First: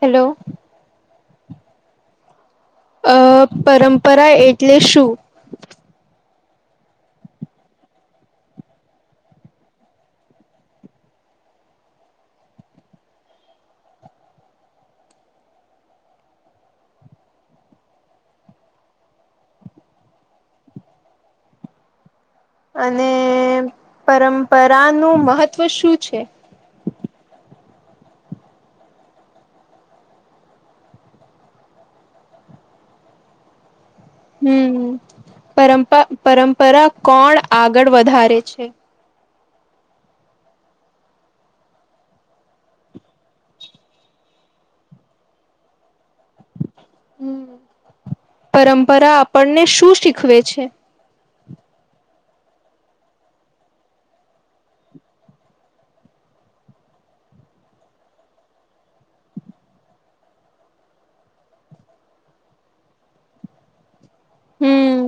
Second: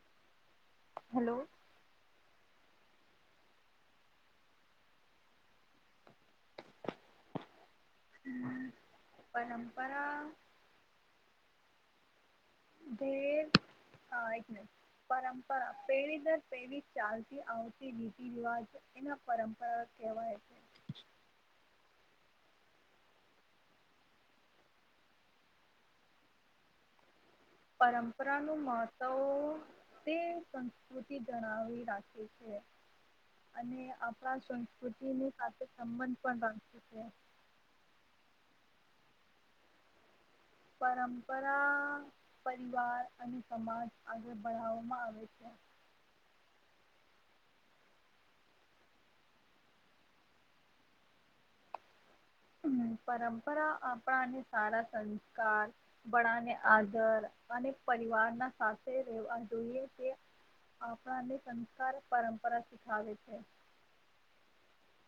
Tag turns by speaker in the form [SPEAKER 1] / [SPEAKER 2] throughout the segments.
[SPEAKER 1] Hello
[SPEAKER 2] hello
[SPEAKER 1] અ, પરંપરા એટલે શું?
[SPEAKER 2] હં, પરંપરા ધે, હા એક મિનિટ. પરંપરા, પેઢી દર પેઢી ચાલતી આવતી રીતિ રિવાજ એના પરંપરા કેહવાય છે.
[SPEAKER 1] અને પરંપરાનું મહત્ત્વ શું છે?
[SPEAKER 2] પરંપરાનું મહત્વ તે સંસ્કૃતિ જણાવી રાખે છે, અને આપણા
[SPEAKER 1] હમ,
[SPEAKER 2] સંસ્કૃતિની સાથે
[SPEAKER 1] પરંપ
[SPEAKER 2] સંબંધ પણ રાખે
[SPEAKER 1] પરંપરા
[SPEAKER 2] છે
[SPEAKER 1] કોણ આગળ વધારે છે?
[SPEAKER 2] પરંપરા, પરિવાર અને સમાજ આગળ બઠાવવામાં આવે છે.
[SPEAKER 1] હં, પરંપરા આપણને શું શીખવે છે?
[SPEAKER 2] પરંપરા આપણાને સારા સંસ્કાર, બળાને આદર અને પરિવારના સાથે રહેેવા જોઈએ, તે આપણાને સંસ્કાર પરંપરા શીખાવે છે.
[SPEAKER 1] હં,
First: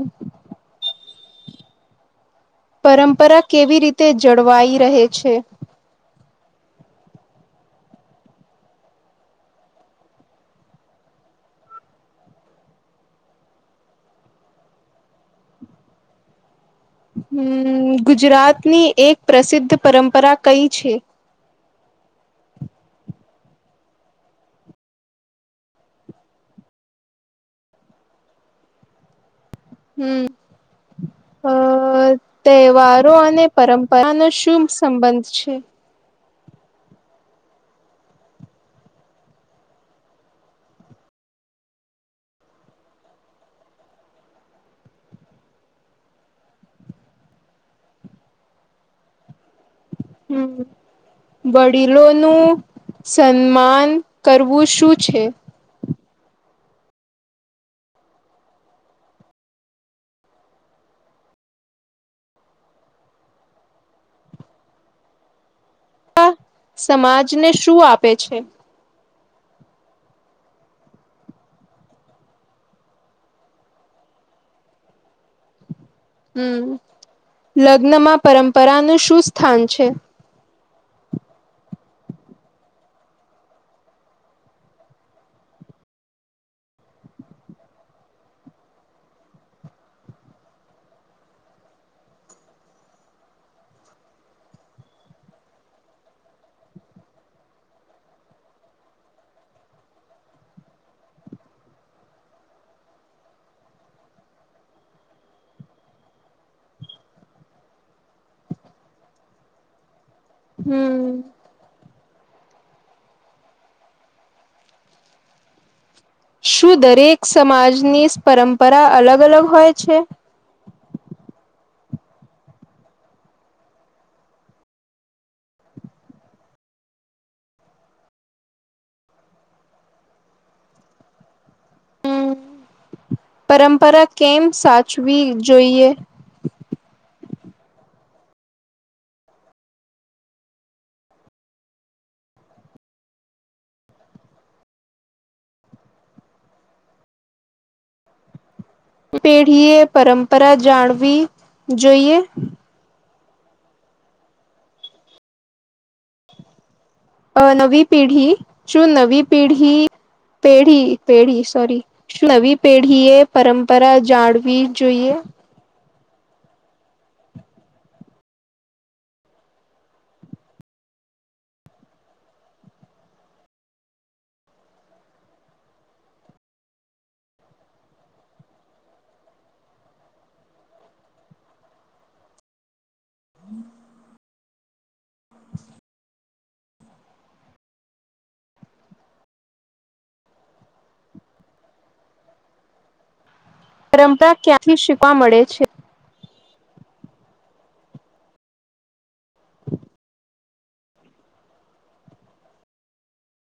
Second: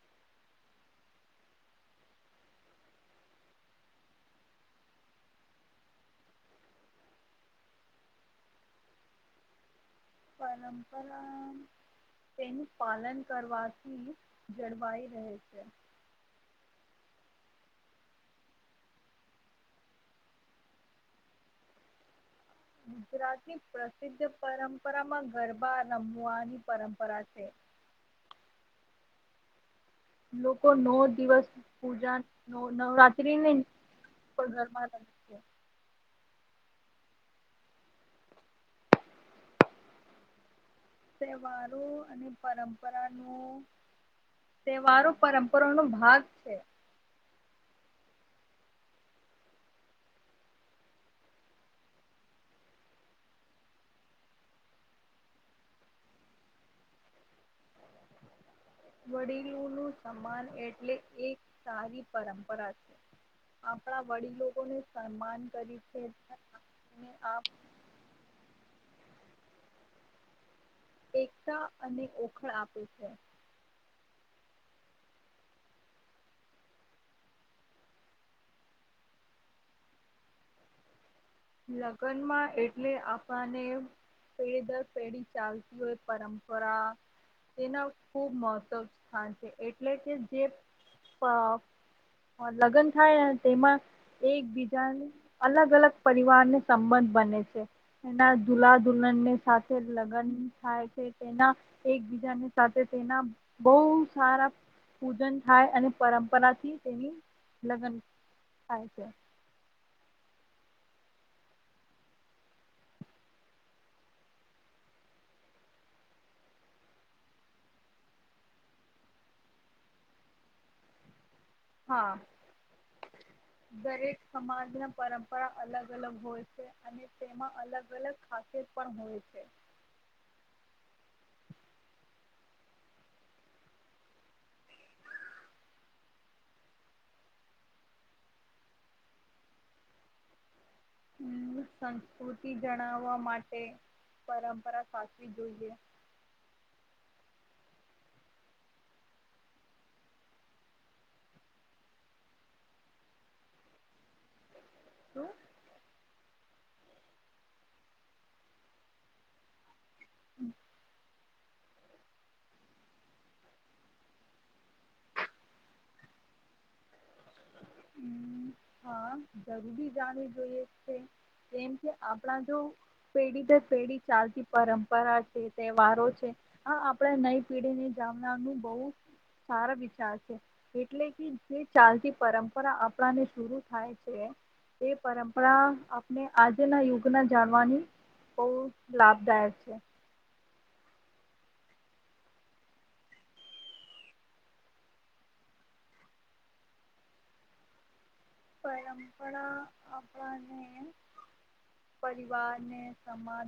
[SPEAKER 1] પરંપરા કેવી રીતે જળવાઈ રહે છે?
[SPEAKER 2] પરંપરા તેનું પાલન કરવાથી જળવાઈ રહે છે.
[SPEAKER 1] હં, ગુજરાતની એક પ્રસિદ્ધ પરંપરા કઈ છે?
[SPEAKER 2] ગુજરાતની પ્રસિદ્ધ પરંપરામાં ગરબા રમવાની પરંપરા છે.
[SPEAKER 1] હમ
[SPEAKER 2] લોકો નૌ દિવસ
[SPEAKER 1] અ
[SPEAKER 2] પૂજા નો
[SPEAKER 1] તહેવારો અને
[SPEAKER 2] નવરાત્રીને
[SPEAKER 1] પરંપરાનો શું
[SPEAKER 2] ગરબા રમે
[SPEAKER 1] સંબંધ
[SPEAKER 2] છે. તહેવારો અને પરંપરા ન તહેવારો પરંપરા ન ભાગ છે.
[SPEAKER 1] હમ વડીલોનું સન્માન કરવું શું છે?
[SPEAKER 2] વડીલો નું સન્માન એટલે એક સારી પરંપરા છે, આપણા વડીલો ન સન્માન કરી. છે. અને
[SPEAKER 1] સમાજને
[SPEAKER 2] આપ
[SPEAKER 1] શું આપે છે?
[SPEAKER 2] એકતા અને ઓખળ આપે છે.
[SPEAKER 1] હમ લગ્નમાં પરંપરાનું શું સ્થાન છે?
[SPEAKER 2] લગ્નમાં એટલે આપણને પેઢી દર પેઢી ચાલતી હોય પરંપરા, તેના ખુબ મહત્વ સ્થાન છે એટલે કે જે લગ્ન થાય ને તેમાં, એકબીજા અલગ અલગ પરિવારને સંબંધ બને છે, એના દુલ્લા દુલ્હનને સાથે લગ્ન થાય છે તેના, એકબીજાને સાથે તેના બહ સારા પૂજન થાય અને પરંપરાથી તેની લગ્ન થાય છે.
[SPEAKER 1] હમ. શું દરેક સમાજની પરંપરા અલગ અલગ હોય છે?
[SPEAKER 2] હા, દરેક સમાજના પરંપરા અલગ અલગ હોય છે અને તેમાં અલગ અલગ ખાાસિત પણ હોય છે.
[SPEAKER 1] પરંપરા કેમ સાચવી જોઈએ?
[SPEAKER 2] હમ સંસ્કૃતિ જણાવવા માટે પરંપરા સાચવી જોઈએ.
[SPEAKER 1] પેઢીએ પરંપરા જાણવી જોઈએ?
[SPEAKER 2] હમ.
[SPEAKER 1] અ નવી પીઢી શું નવી પેઢી પેઢી પેઢી. સોરી શું નવી પેઢી એ પરંપરા જાળવી જોઈએ.
[SPEAKER 2] હ હા જરૂરી જાણવી જોઈએ છે કેમ કે આપણા જો પેઢી દર પેઢી ચાલતી પરંપરા છે તહેવારો છે આ આપણા નઈ પેઢી ને જાણનારનું બહુ સારા વિચાર છે એટલે કે જે ચાલતી પરંપ પરા આપ ને શર થાય છે એ પરંપરા આપણે આજના યુગ ના જાણવાની બહુ લાભદાયક છે.
[SPEAKER 1] પરંપરા ક્યાંથી શીખવા મળે છે.
[SPEAKER 2] પરંપરા.
[SPEAKER 1] હમ.
[SPEAKER 2] પરિવારને સમાજ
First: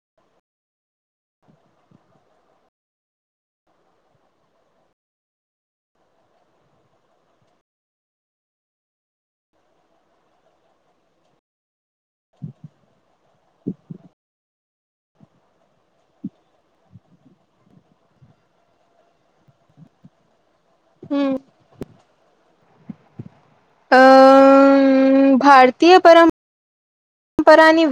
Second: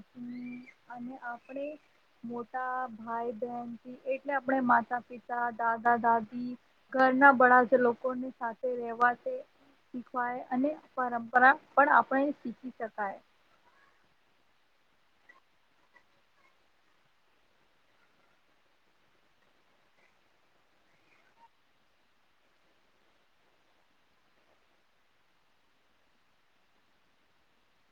[SPEAKER 2] અને આપણે મોટા ભાઈ બહેનથી એટલે આપણે માતા પિતા દાદા-દાદી ઘરના બળા જ લોકોની સાથે રહેેવા. શીખવાય અને પરંપરા. પણ આપણે શીખી શકાય.
[SPEAKER 1] હમ. અમ્ ભારતીય પરં પરંપરાની.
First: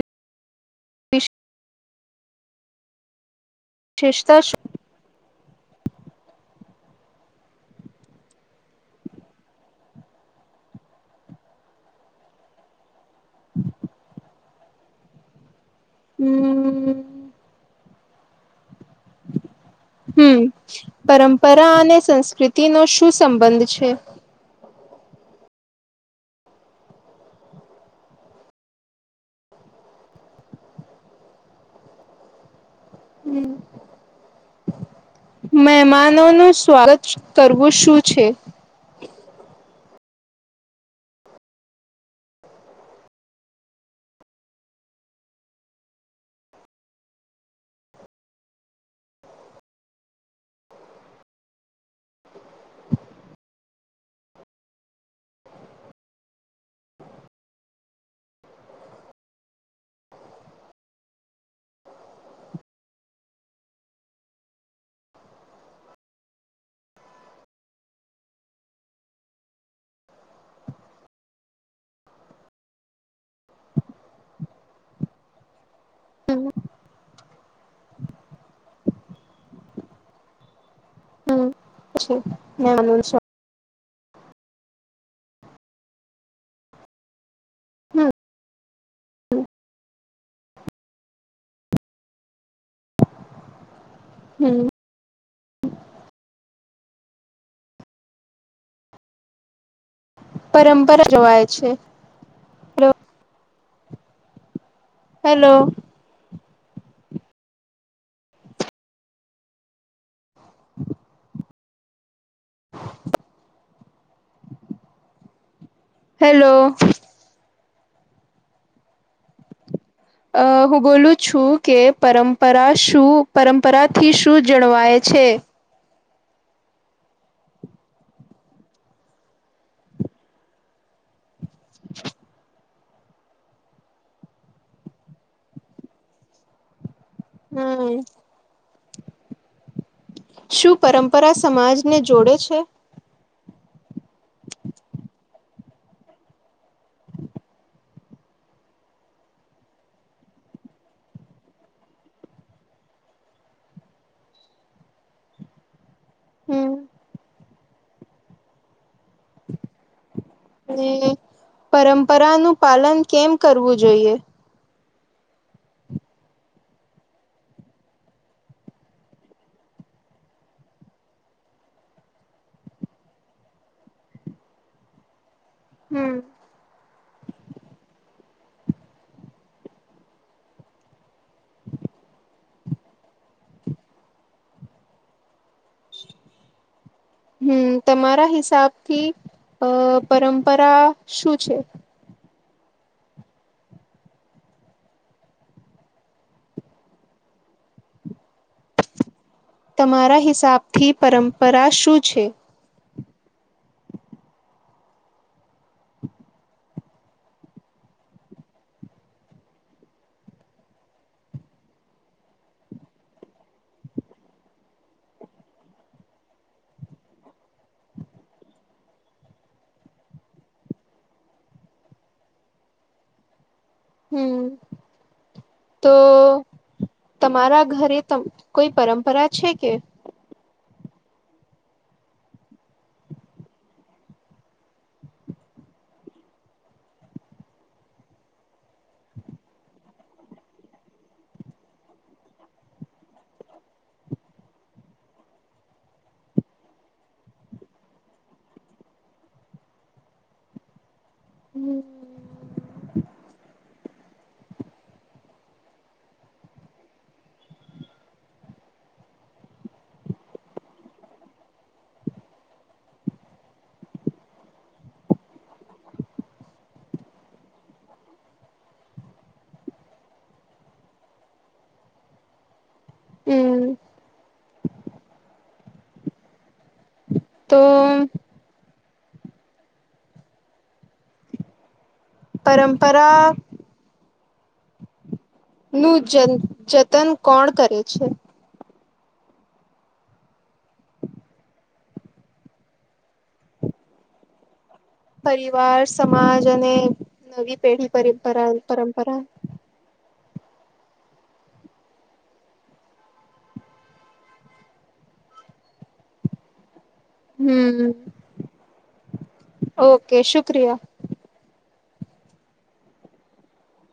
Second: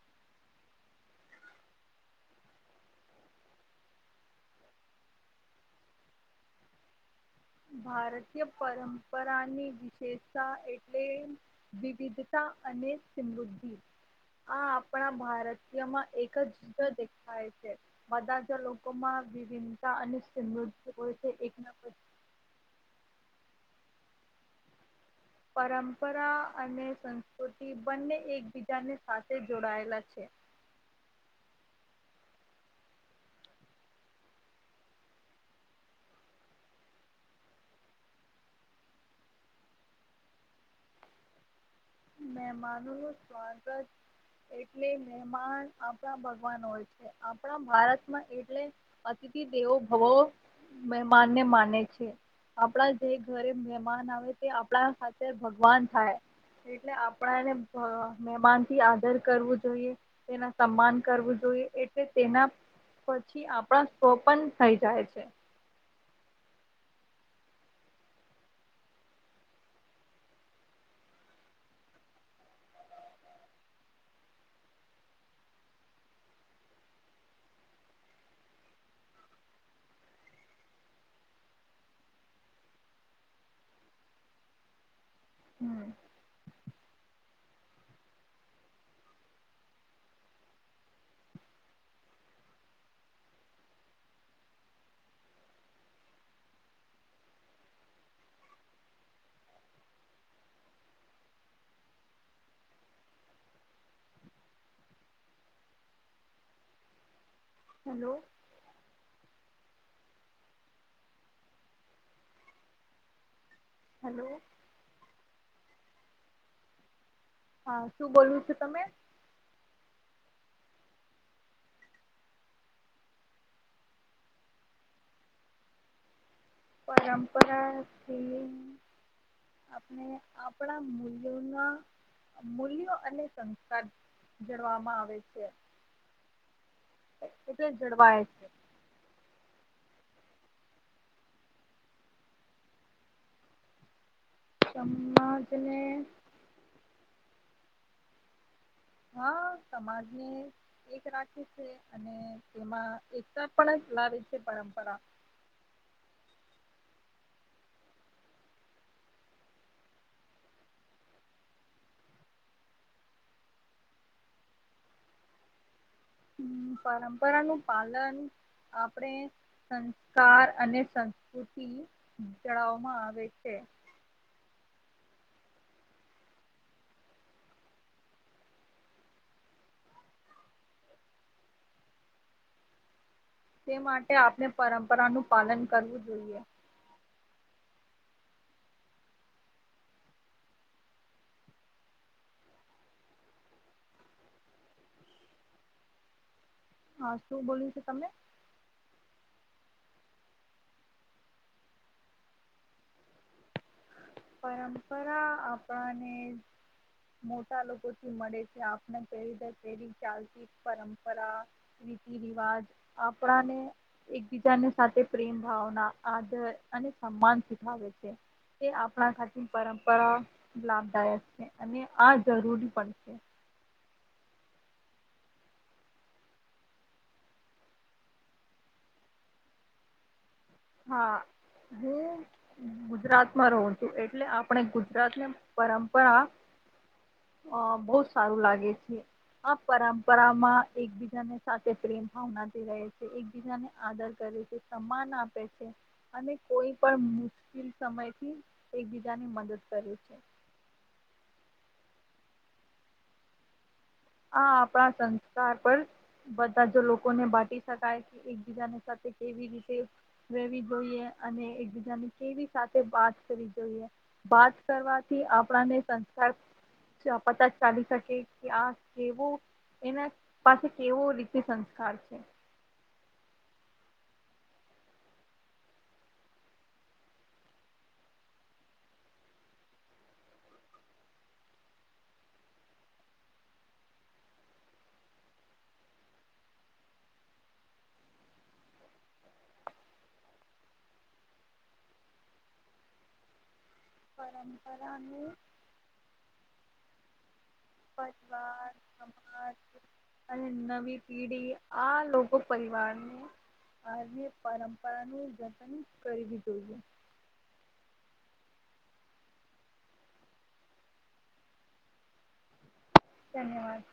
[SPEAKER 1] શેષ ત
[SPEAKER 2] ભારતીય પરંપરાની વિશેષતા એટલે વિવિધતા અને. સિલુગજી. આ આપણા ભારત. માં એક જ [inaudible] જી
[SPEAKER 1] હમ
[SPEAKER 2] દેખાય છે. બધા ચલો. લોકોમાં વિભિનતા અને
[SPEAKER 1] હમ
[SPEAKER 2] સમૃ હોય છે એકના.
[SPEAKER 1] તિનો શું સંબંધ છે.
[SPEAKER 2] પરંપરા અને સંસ્કૃતિ બંને એકબીજાની સાથે જોડાયેલા છે.
[SPEAKER 1] મહેમાનોનું સ્વાગત કરવું શું છે.
[SPEAKER 2] મહમાનો નું સ્વાગત એટલે મહેમાન આપણા ભગવાન હોય છે આપણા ભારતમાં એટલે અતિથિ દેવો ભવો મહેમાનને માને છે આપણા જે ઘરે મહેમાન આવે તે આપણા સાથે ભગવાન થાય. એટલે આપણા એને મહેમાન થી આદર કરવું જોઈએ તેના સન્માન કરવું જોઈએ એટલે તેના પછી આપણા સ્વપન થઈ જાય છે.
[SPEAKER 1] હમ્. પછી નાનું સા
[SPEAKER 2] હમ.
[SPEAKER 1] હમ. પરંપરા જવાય છે. હેલો.
[SPEAKER 2] હેલો.
[SPEAKER 1] હ [unintelligible] [inaudible]
[SPEAKER 2] હેલો.
[SPEAKER 1] હેલો.
[SPEAKER 2] હા શું બોલવું છું તમે.
[SPEAKER 1] અ હું બોલું છું કે પરંપરા શું પરંપરાથી શું જળવાય છે.
[SPEAKER 2] પરંપરા થી આપણે આપણા મૂલ જેના મૂલ્ય. અને સંસ્કાર જડવામાં આવે છે. એલે
[SPEAKER 1] હમ
[SPEAKER 2] જળવાય છે.
[SPEAKER 1] શું પરંપરા સમાજને જોડે છે?
[SPEAKER 2] સમાજને. હા સમાજને એક રાખે છે અને તેમાં એકતા પણ જ લાવે છે પરંપરા.
[SPEAKER 1] હમ. અને પરંપરા નું પાલન કેમ કરવું જોઈએ?
[SPEAKER 2] હમ પરંપરાનું પાલન આપણેે સંસ્કાર અને સંસ્કૃતિ ચડાવવામાં આવે છે.
[SPEAKER 1] હમ.
[SPEAKER 2] તે માટે આપણે પરંપરાનું પાલન કરવું જોઈએ.
[SPEAKER 1] હમ્મ. તમારા હિસાબથી અહ પરંપરા શું છે?
[SPEAKER 2] હા. શું બોલ્યું તું તમે?
[SPEAKER 1] તમારા હિસાબથી પરંપરા શું છે?
[SPEAKER 2] પરંપરા આપણાને મોટા લોકોથી મળે છે. આપને [unintelligible] ચાલતી પરંપરા, રીતી રિવાજ આપણાને એકબીજાને સાથે પ્રેમ ભાવના, આદર, અને સન્માન શીખાવે છે. તે આપ પણા સાથે પરંપરા લાભદાયક છે, અને આ જરૂરી પણ છે.
[SPEAKER 1] હમ્મ. તો તમારા ઘરે ત કોઈ પરંપરા છે કે?
[SPEAKER 2] હા. હું ગુજરાતમાં રહું છું, એટલે આપણે ગુજરાતને પરંપરા બહું સારું લાગે છે. આ પરંપરામાં એકબીજાને સાથે પ્રેમ ભાવનાથી રહે છે, એકબીજાને આદર કરે છે, સન્માન આપે છ છે, અને કોઈ પણ મુશ્કિલ સમયથી એકબીજાની મદદ કરે છે.
[SPEAKER 1] હમ્મ.
[SPEAKER 2] આ આપણા સંસ્કાર પર બધા જ લોકોને બાટી શકાય કે એકબીજાની સાથે કેવી રીતે રહેેવી જોઈએ, અને એકબીજાની કેવી સાથે વાત કરવી જોઈએ, વાત કરવાથી આપણાને સંસ્કાર પતા ચાલી શકે કે આ એવું એના પાસે કેવો રીતે સંસ્કાર છે.
[SPEAKER 1] હમ્મ. તો પરંપરા નું જન જતન કોણ કરે છે?
[SPEAKER 2] [unintelligible]
[SPEAKER 1] પરિવાર સ માજ અને નવી પેઢી પરિપરા
[SPEAKER 2] પરિવાર
[SPEAKER 1] પરંપરા
[SPEAKER 2] સમાજ અને નવી પીઢી આ લોકો પરિવારને [unintelligible] પરંપરાનું જતન કરવી જોઈએ.
[SPEAKER 1] હમ્મ. ઓકે, શુક્રિયા.
[SPEAKER 2] ધન્યવાદ.